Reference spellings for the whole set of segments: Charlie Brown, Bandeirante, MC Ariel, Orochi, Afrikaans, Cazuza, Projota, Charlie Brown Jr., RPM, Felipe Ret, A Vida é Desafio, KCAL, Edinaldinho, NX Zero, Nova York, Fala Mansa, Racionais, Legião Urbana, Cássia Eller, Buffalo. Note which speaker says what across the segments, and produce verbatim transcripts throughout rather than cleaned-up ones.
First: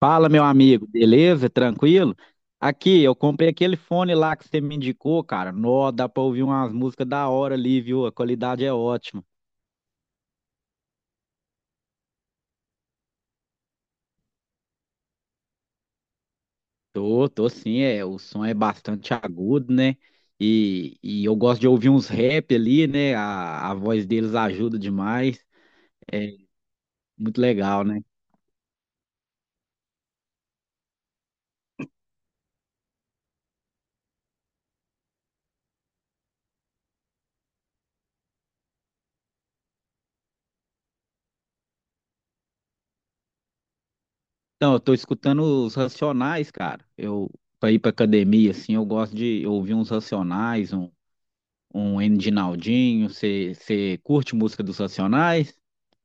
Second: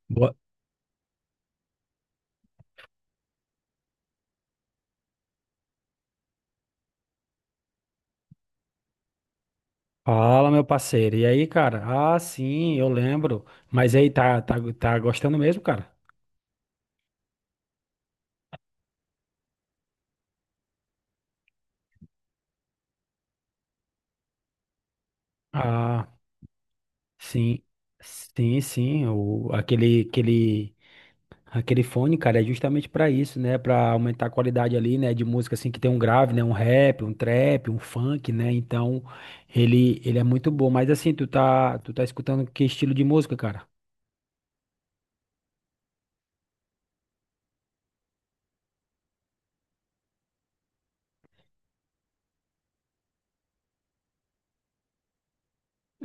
Speaker 1: Fala,
Speaker 2: Boa-
Speaker 1: meu amigo, beleza? Tranquilo? Aqui, eu comprei aquele fone lá que você me indicou, cara. Nó, dá pra ouvir umas músicas da hora ali, viu? A qualidade é ótima.
Speaker 2: Fala, meu parceiro. E aí, cara? Ah, sim, eu lembro. Mas aí, tá, tá, tá gostando mesmo, cara?
Speaker 1: Tô, tô sim, é. O som é bastante agudo, né? E, e eu gosto de ouvir uns rap ali, né? A, a voz deles ajuda demais.
Speaker 2: Ah,
Speaker 1: É muito
Speaker 2: sim.
Speaker 1: legal, né?
Speaker 2: Sim, sim. O, aquele, aquele, aquele fone, cara, é justamente pra isso, né? Pra aumentar a qualidade ali, né? De música, assim, que tem um grave, né? Um rap, um trap, um funk, né? Então, ele, ele é muito bom. Mas assim, tu tá, tu tá escutando que estilo de música, cara?
Speaker 1: Então, eu tô escutando os Racionais, cara. Eu, pra ir pra academia, assim, eu gosto de ouvir uns Racionais, um. um Edinaldinho, você curte música dos Racionais?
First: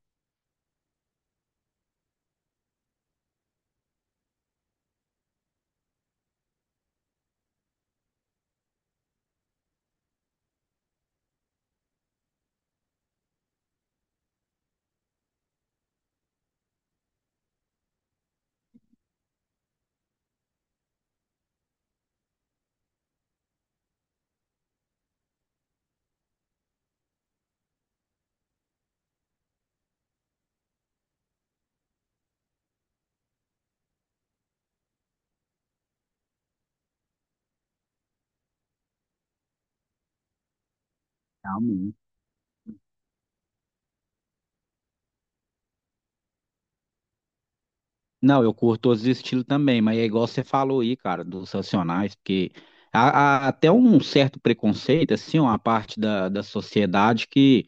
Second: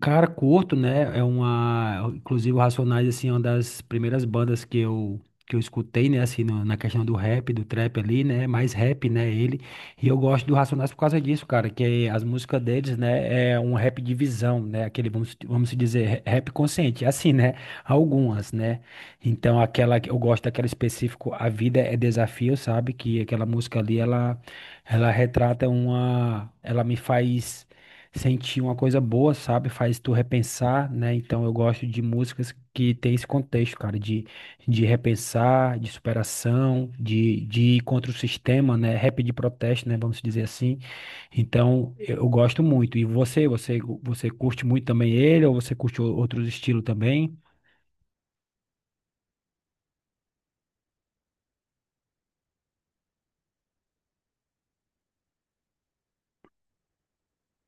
Speaker 2: Cara, Corto, né? É uma. Inclusive, o Racionais, assim, é uma das primeiras bandas que eu, que eu escutei, né? Assim, no- na questão do rap, do trap ali, né? Mais rap, né? Ele. E eu gosto do Racionais por causa disso, cara. Que as músicas deles, né? É um rap de visão, né? Aquele, vamos, vamos se dizer, rap consciente. É assim, né? Algumas, né? Então, aquela que eu gosto daquela específico, A Vida é Desafio, sabe? Que aquela música ali, ela, ela retrata uma. Ela me faz sentir uma coisa boa, sabe? Faz tu repensar, né? Então eu gosto de músicas que tem esse contexto, cara, de, de repensar, de superação, de, de ir contra o sistema, né? Rap de protesto, né? Vamos dizer assim. Então
Speaker 1: Realmente.
Speaker 2: eu gosto muito. E você, você, você curte muito também ele ou você curte o- outros estilos também?
Speaker 1: Não, eu curto todos os estilos também, mas é igual você falou aí, cara, dos Racionais, porque há, há até um certo preconceito, assim, uma parte da, da sociedade que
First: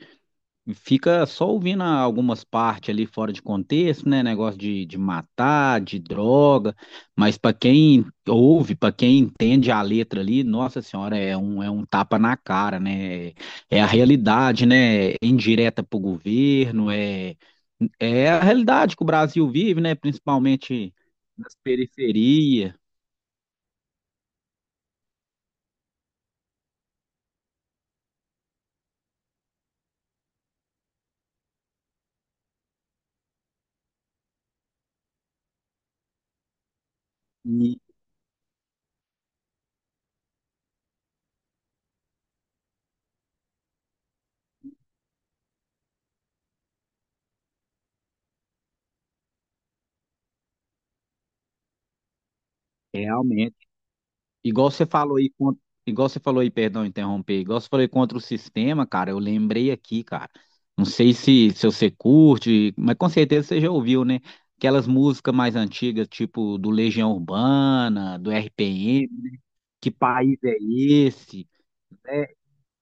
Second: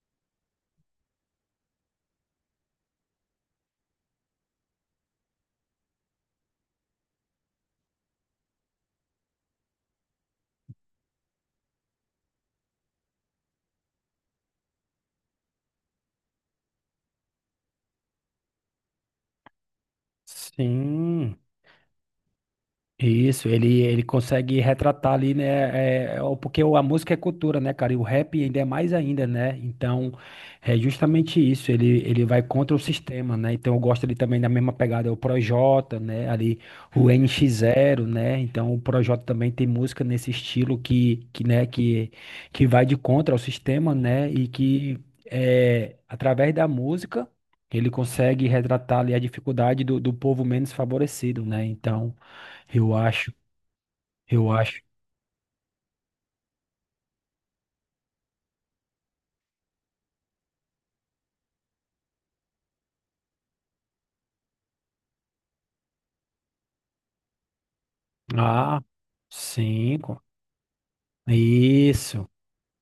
Speaker 1: fica só ouvindo algumas partes ali fora de contexto, né? Negócio de, de matar, de droga, mas para quem ouve, para quem entende a letra ali, nossa senhora, é um, é um tapa na cara, né? É a realidade, né? É indireta para o governo, é, é a realidade que o Brasil vive, né? Principalmente
Speaker 2: Sim.
Speaker 1: nas periferias.
Speaker 2: Isso, ele, ele consegue retratar ali, né? é, é, o- porque o- a música é cultura, né, cara? E o rap ainda é mais ainda, né? Então, é justamente isso. Ele, ele vai contra o sistema, né? Então, eu gosto ali também da mesma pegada, é o Projota, né? Ali, o N X
Speaker 1: E
Speaker 2: Zero, né? Então, o Projota também tem música nesse estilo que, que, né? Que, que vai de contra ao sistema, né? E que, é, através da música, ele consegue retratar ali a dificuldade do, do povo menos favorecido, né? Então. Eu acho,
Speaker 1: realmente.
Speaker 2: eu
Speaker 1: Igual
Speaker 2: acho.
Speaker 1: você falou aí, con- Igual você falou aí, perdão, interromper, igual você falou aí contra o sistema, cara, eu lembrei aqui, cara. Não sei se, se você curte, mas com certeza você já ouviu, né? Aquelas músicas mais antigas, tipo do Legião Urbana, do
Speaker 2: Ah,
Speaker 1: R P M, né? Que
Speaker 2: cinco.
Speaker 1: país é esse?
Speaker 2: Isso.
Speaker 1: É,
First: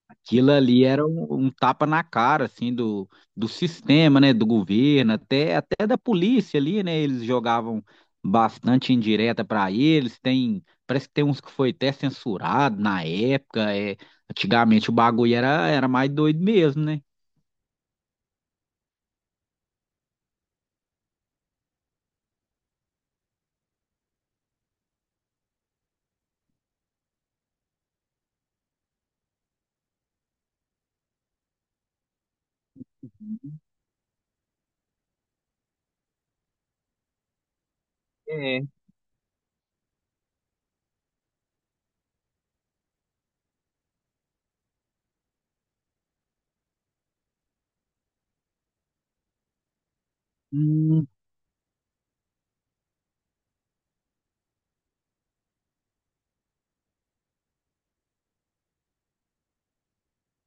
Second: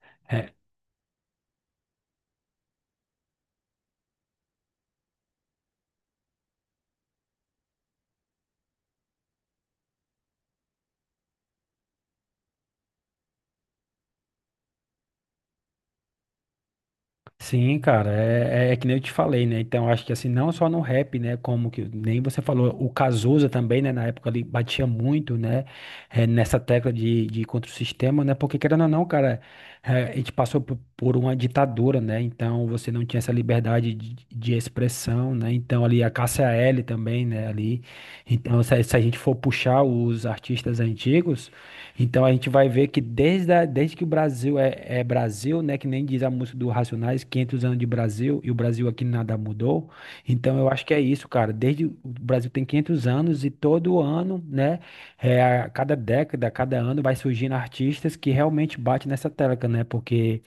Speaker 1: aquilo
Speaker 2: É,
Speaker 1: ali era um, um tapa na cara, assim, do, do sistema, né, do governo, até, até da polícia ali, né, eles jogavam bastante indireta para eles, tem, parece que tem uns que foi até censurado na época, é, antigamente o bagulho era, era mais doido mesmo, né?
Speaker 2: sim, cara, é, é, é que nem eu te falei, né? Então, acho que assim, não só no rap, né? Como que nem você falou, o Cazuza também, né? Na época ali batia muito, né? É, nessa tecla de, de contra o sistema, né? Porque querendo ou não, cara, é, a gente passou por, por uma ditadura, né? Então, você não tinha essa liberdade de, de expressão, né? Então, ali a Cássia Eller também, né? Ali. Então,
Speaker 1: É.
Speaker 2: se, a- se a gente for puxar os artistas antigos. Então a gente vai ver que desde, a- desde que o Brasil é, é Brasil, né, que nem diz a música do Racionais, quinhentos anos de Brasil, e o Brasil aqui nada mudou. Então eu acho que é
Speaker 1: Hum.
Speaker 2: isso, cara. Desde o Brasil tem quinhentos anos e todo ano, né, é, a cada década, a cada ano vai surgindo artistas que realmente batem nessa tecla, né? Porque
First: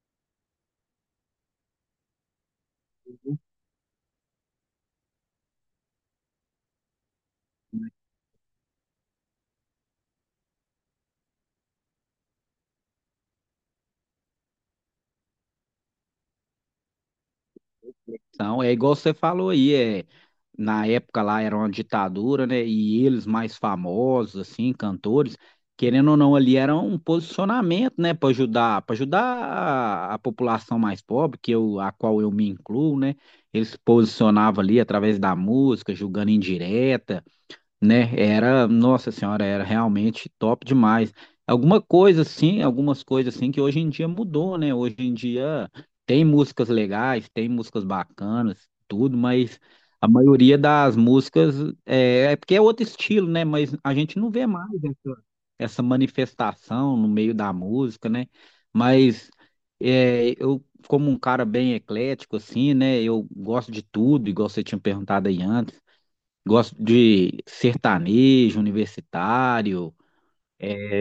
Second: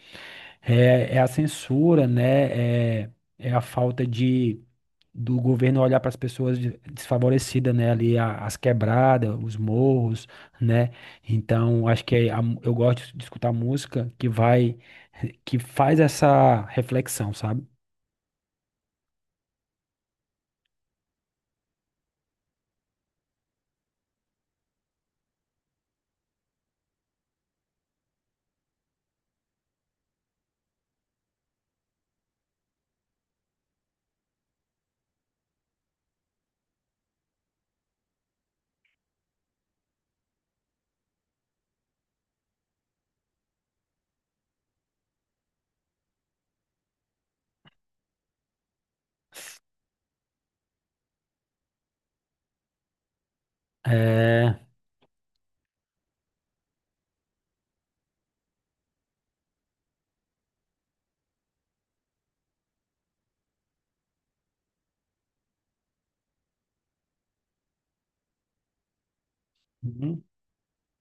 Speaker 2: é, é a censura, né? É, é a falta de do governo olhar para as pessoas de- desfavorecidas, né? Ali a- as quebradas, os morros, né? Então, acho que é a mu- eu gosto de escutar música que vai, que faz essa reflexão, sabe?
Speaker 1: Então, é igual você falou aí, é, na época lá era uma ditadura, né? E eles mais famosos, assim, cantores, querendo ou não, ali era um posicionamento, né, para ajudar, para ajudar a, a população mais pobre, que eu, a qual eu me incluo, né? Eles se posicionavam ali através da música, julgando indireta, né? Era, nossa senhora, era realmente top demais. Alguma coisa assim, algumas coisas assim que hoje em dia mudou, né? Hoje em dia tem músicas legais, tem músicas bacanas, tudo, mas a maioria das músicas é, é porque é outro estilo, né? Mas a gente não vê
Speaker 2: É.
Speaker 1: mais essa, essa manifestação no meio da música, né? Mas é, eu, como um cara bem eclético, assim, né? Eu gosto de tudo, igual você tinha perguntado aí antes. Gosto de sertanejo, universitário,
Speaker 2: Uhum.
Speaker 1: é,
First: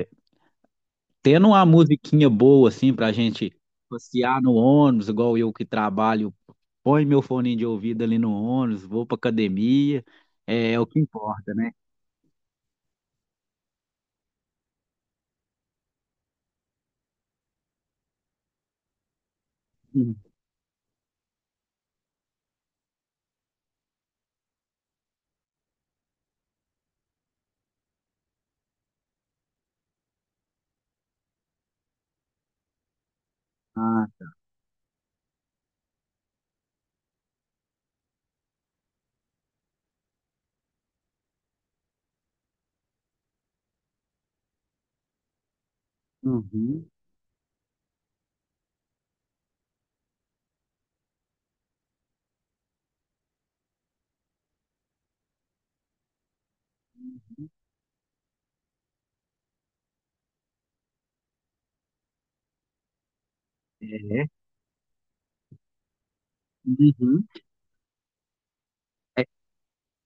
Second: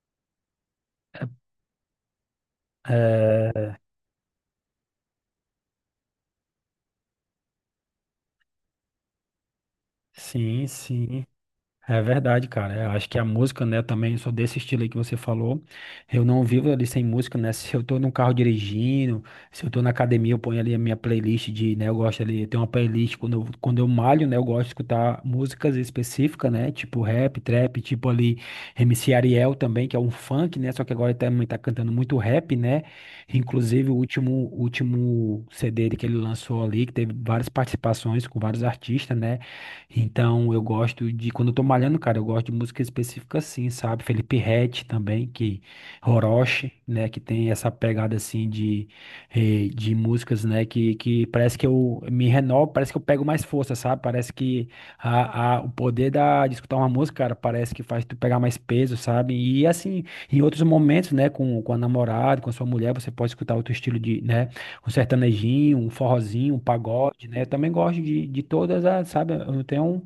Speaker 1: tendo uma musiquinha boa assim pra gente
Speaker 2: É,
Speaker 1: passear no ônibus, igual eu que trabalho, põe meu fone de ouvido ali no ônibus, vou pra academia,
Speaker 2: sim,
Speaker 1: é, é o que
Speaker 2: sim.
Speaker 1: importa, né?
Speaker 2: É verdade, cara. Eu acho que a música, né, também sou desse estilo aí que você falou. Eu não vivo ali sem música, né? Se eu tô no carro dirigindo, se eu tô na
Speaker 1: Uhum.
Speaker 2: academia, eu ponho ali a minha playlist de, né, eu gosto ali, tem uma playlist quando eu, quando eu malho, né, eu gosto de escutar músicas específicas, né, tipo rap, trap, tipo ali M C Ariel também, que é um funk, né, só que agora ele também tá cantando muito rap, né? Inclusive o
Speaker 1: Ah,
Speaker 2: último, o último C D dele que ele lançou ali, que teve várias participações com vários artistas, né? Então, eu gosto de, quando eu tô malhando, cara, eu gosto de música específica assim, sabe? Felipe Ret também, que Orochi,
Speaker 1: uhum.
Speaker 2: né, que tem essa pegada assim de, eh, de músicas, né, que, que parece que eu me renovo, parece que eu pego mais força, sabe? Parece que a, a, o poder da, de escutar uma música, cara, parece que faz tu pegar mais peso, sabe? E assim, em outros momentos, né, com, com a namorada, com a sua mulher, você pode escutar outro estilo de,
Speaker 1: É,
Speaker 2: né? Um sertanejinho, um forrozinho, um
Speaker 1: uhum.
Speaker 2: pagode, né? Eu também gosto de, de todas as, sabe? Eu não tenho,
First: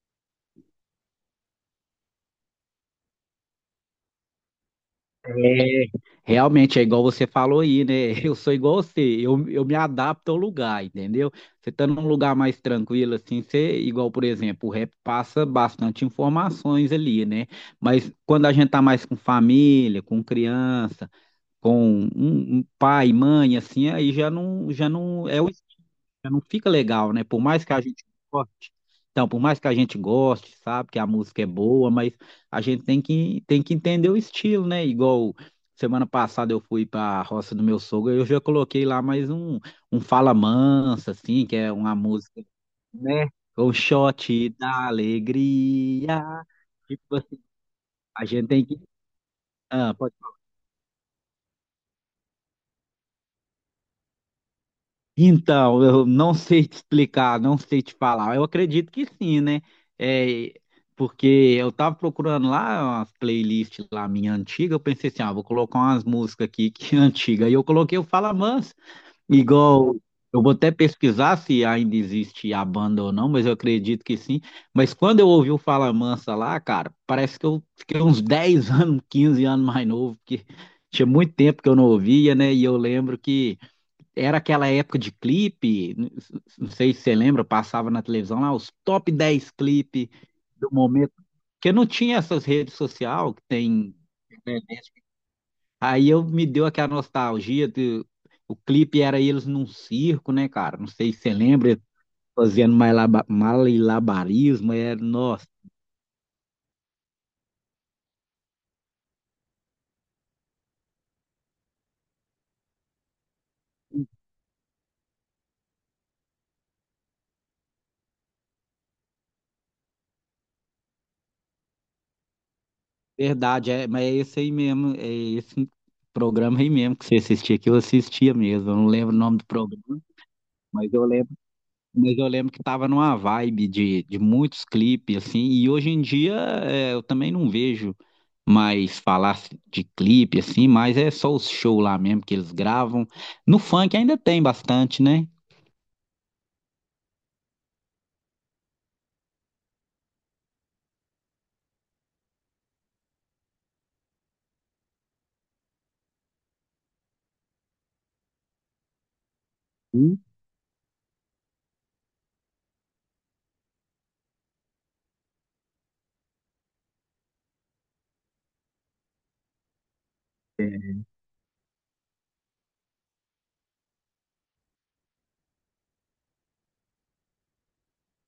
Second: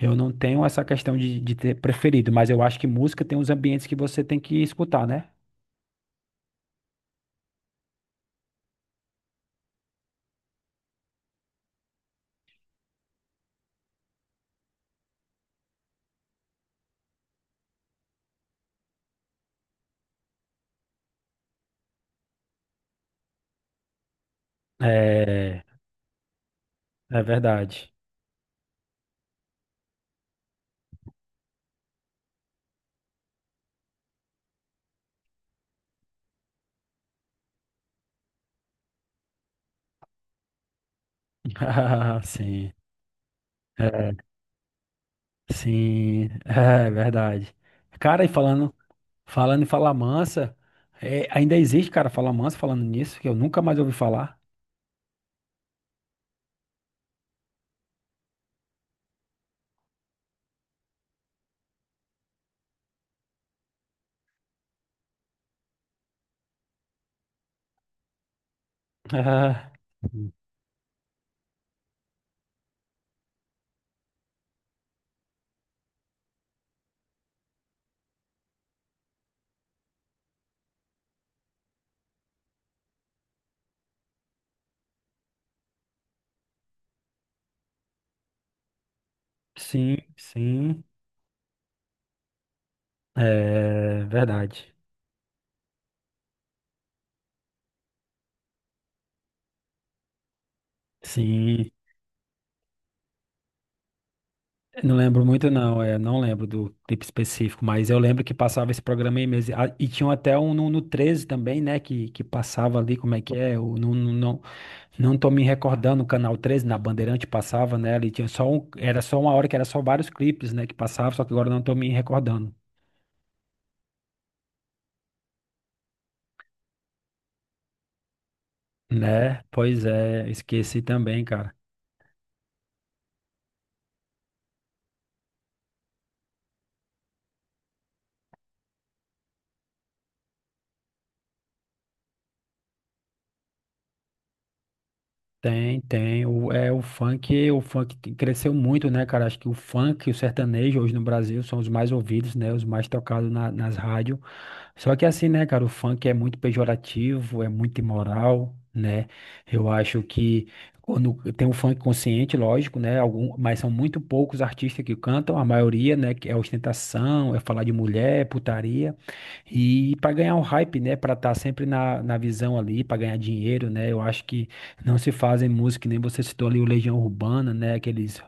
Speaker 2: eu não tenho essa questão de, de ter preferido, mas eu acho que música tem uns ambientes que você tem que escutar, né?
Speaker 1: É, realmente é igual você falou aí, né? Eu sou igual você, eu, eu me adapto ao lugar, entendeu? Você tá num lugar mais tranquilo, assim, você, igual, por exemplo, o rap passa bastante informações ali, né? Mas quando a gente tá mais com família, com criança, com um, um pai, mãe, assim, aí já não, já não é,
Speaker 2: É,
Speaker 1: já não fica legal,
Speaker 2: é
Speaker 1: né? Por mais que a
Speaker 2: verdade.
Speaker 1: gente goste. Então, por mais que a gente goste, sabe, que a música é boa, mas a gente tem que, tem que entender o estilo, né? Igual semana passada eu fui para a roça do meu sogro, eu já coloquei lá mais um, um Fala Mansa, assim, que é uma
Speaker 2: Ah,
Speaker 1: música,
Speaker 2: sim,
Speaker 1: né? Um
Speaker 2: é,
Speaker 1: shot da alegria.
Speaker 2: sim, é
Speaker 1: Tipo,
Speaker 2: verdade. Cara,
Speaker 1: a
Speaker 2: e
Speaker 1: gente tem
Speaker 2: falando,
Speaker 1: que.
Speaker 2: falando em Fala
Speaker 1: Ah, pode.
Speaker 2: Mansa, é, ainda existe, cara, Fala Mansa falando nisso, que eu nunca mais ouvi falar.
Speaker 1: Então, eu não sei te explicar, não sei te falar. Eu acredito que sim, né? É, porque eu tava procurando lá umas playlists lá minha antiga, eu pensei assim, ah, vou colocar umas músicas aqui que é antiga. E eu coloquei o Fala Mansa,
Speaker 2: Ah,
Speaker 1: igual, eu vou até pesquisar se ainda existe a banda ou não, mas eu acredito que sim. Mas quando eu ouvi o Fala Mansa lá, cara, parece que eu fiquei uns dez anos, quinze anos mais novo, porque tinha muito tempo que eu não ouvia, né? E eu lembro que era aquela época de clipe, n- não sei se você lembra, passava na televisão lá os top dez
Speaker 2: sim,
Speaker 1: clipes do
Speaker 2: sim,
Speaker 1: momento, porque não tinha essas redes sociais que tem,
Speaker 2: é
Speaker 1: né?
Speaker 2: verdade.
Speaker 1: Aí eu me deu aquela nostalgia de, o clipe era eles num circo, né, cara? Não sei se você
Speaker 2: Sim.
Speaker 1: lembra, eles fazendo malaba- malabarismo, era,
Speaker 2: Não lembro
Speaker 1: nossa,
Speaker 2: muito, não. É, não lembro do clipe específico, mas eu lembro que passava esse programa aí mesmo. Ah, e tinha até um no, no treze também, né? Que, que passava ali, como é que é? Eu não, não, não, não tô me recordando, o canal treze na Bandeirante passava, né? Ali tinha só um, era só uma hora que era só vários clipes, né? Que passava, só que agora eu não tô me recordando.
Speaker 1: verdade, é, mas é esse aí mesmo, é esse programa aí mesmo que você assistia, que eu assistia mesmo, eu não lembro o nome
Speaker 2: Né?
Speaker 1: do programa,
Speaker 2: Pois é, esqueci
Speaker 1: mas eu
Speaker 2: também,
Speaker 1: lembro.
Speaker 2: cara.
Speaker 1: Mas eu lembro que tava numa vibe de, de muitos clipes, assim, e hoje em dia é, eu também não vejo mais falar de clipe, assim, mas é só os shows lá mesmo que eles gravam. No funk ainda tem bastante, né?
Speaker 2: Tem, tem. O, é, o funk, o funk que cresceu muito, né, cara? Acho que o funk e o sertanejo hoje no Brasil são os mais ouvidos, né? Os mais tocados na- nas rádios. Só que assim, né, cara, o funk é muito pejorativo, é muito imoral, né? Eu acho
Speaker 1: Sim.
Speaker 2: que quando tem o funk consciente, lógico, né? Algum, mas são muito poucos artistas que cantam, a maioria, né, que é ostentação, é falar de mulher, é putaria. E para ganhar um hype,
Speaker 1: É,
Speaker 2: né? Para estar sempre na, na visão ali, para ganhar dinheiro, né? Eu acho que não se fazem música, que nem você citou ali o Legião Urbana, né? Aqueles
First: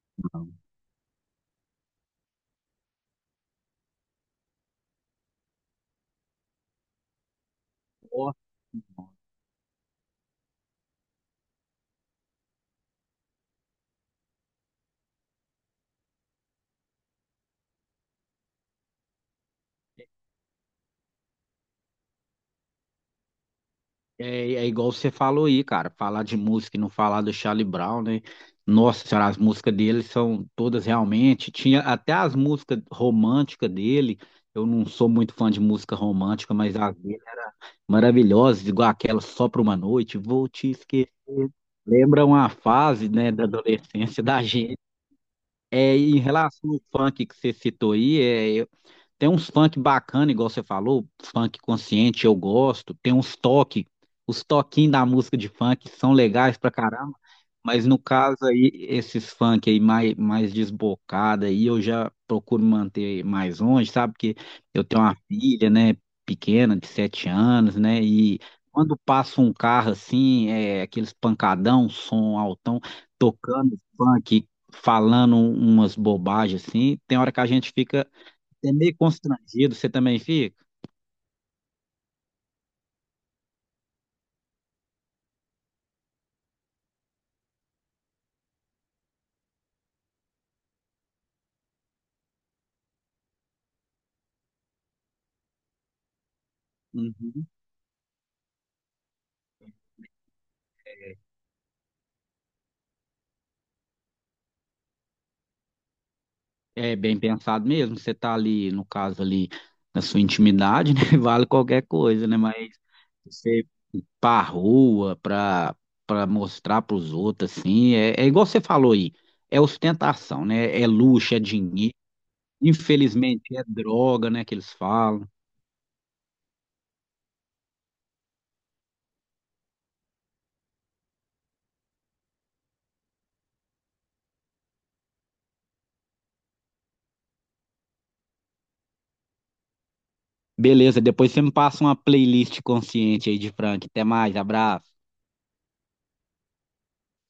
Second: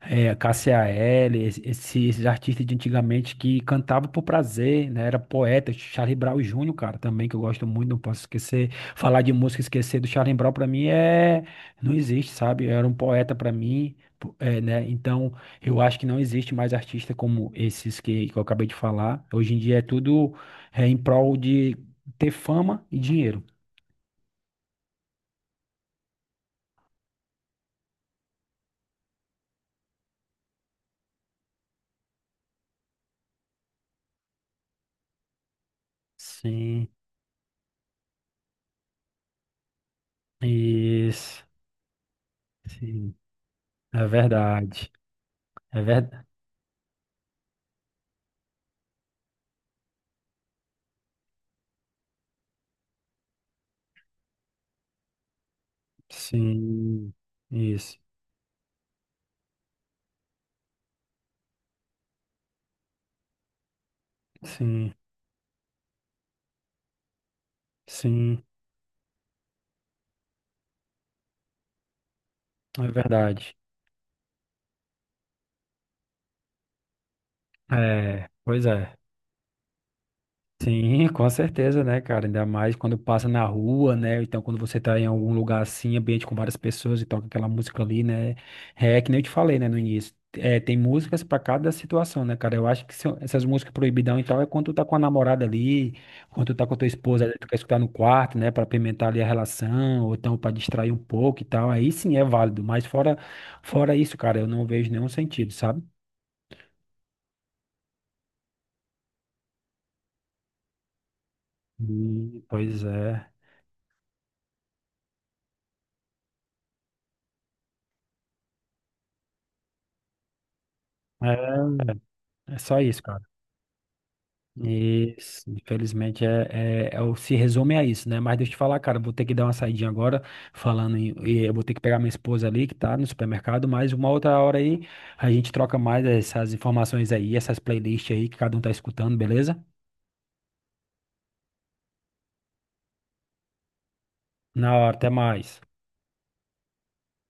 Speaker 2: é,
Speaker 1: não.
Speaker 2: K C A L, es- esses esses artistas de antigamente que cantavam por prazer, né? Era poeta, Charlie Brown Júnior, cara, também, que eu gosto muito, não posso
Speaker 1: Nossa,
Speaker 2: esquecer. Falar de música e esquecer do Charlie Brown, para mim, é... Não existe, sabe? Era um poeta para mim, po- é, né? Então, eu acho que não existe mais artista como esses que, que eu acabei de falar. Hoje em dia é tudo é em prol de ter fama e dinheiro.
Speaker 1: é, é igual você falou aí, cara, falar de música e não falar do Charlie Brown, né? Nossa senhora, as músicas dele são todas realmente. Tinha até as músicas românticas dele. Eu não sou muito fã de música romântica, mas
Speaker 2: Sim,
Speaker 1: as dele era maravilhosas, igual aquela Só Pra Uma Noite, Vou Te Esquecer.
Speaker 2: isso.
Speaker 1: Lembra uma fase,
Speaker 2: Sim,
Speaker 1: né, da
Speaker 2: é
Speaker 1: adolescência da gente.
Speaker 2: verdade. É
Speaker 1: É, e em
Speaker 2: verdade.
Speaker 1: relação ao funk que você citou aí, é, tem uns funk bacana, igual você falou, funk consciente, eu gosto. Tem uns toques, os toquinhos da música de funk são legais pra caramba.
Speaker 2: Sim,
Speaker 1: Mas
Speaker 2: isso.
Speaker 1: no caso aí, esses funk aí mais, mais desbocado aí, eu já procuro manter mais longe, sabe? Porque eu
Speaker 2: Sim,
Speaker 1: tenho uma filha, né, pequena, de sete anos, né? E
Speaker 2: sim,
Speaker 1: quando passa um carro assim, é, aqueles pancadão, som altão,
Speaker 2: é verdade.
Speaker 1: tocando funk, falando um, umas bobagens assim, tem hora que a gente fica
Speaker 2: É, pois
Speaker 1: é meio
Speaker 2: é.
Speaker 1: constrangido, você também fica?
Speaker 2: Sim, com certeza, né, cara? Ainda mais quando passa na rua, né? Ou então, quando você tá em algum lugar assim, ambiente com várias pessoas e toca aquela música ali, né? É que nem eu te falei, né, no início. É, tem músicas pra cada situação, né, cara? Eu acho que são- essas músicas proibidão e tal é quando tu tá com a namorada ali, quando tu tá com a tua esposa ali, tu
Speaker 1: Uhum.
Speaker 2: quer escutar no quarto, né, pra apimentar ali a relação, ou então pra distrair um pouco e tal. Aí sim é válido, mas fora, fora isso, cara, eu não vejo nenhum sentido, sabe?
Speaker 1: É bem pensado mesmo, você tá ali, no caso ali, na sua intimidade, né? Vale qualquer coisa, né?
Speaker 2: Hum,
Speaker 1: Mas
Speaker 2: pois é.
Speaker 1: você ir pra rua, pra, pra mostrar pros outros, assim, é, é igual você falou aí, é ostentação, né? É luxo, é
Speaker 2: É,
Speaker 1: dinheiro,
Speaker 2: é só isso, cara.
Speaker 1: infelizmente é droga, né, que eles falam.
Speaker 2: Isso, infelizmente é, é, é o- se resume a isso, né? Mas deixa eu te falar, cara, vou ter que dar uma saidinha agora, falando em, e eu vou ter que pegar minha esposa ali que tá no supermercado, mas uma outra hora aí a gente troca mais essas informações aí, essas playlists aí que cada um tá escutando, beleza?
Speaker 1: Beleza, depois você me passa uma playlist consciente aí de Frank. Até mais,
Speaker 2: Na
Speaker 1: abraço.
Speaker 2: hora, até mais.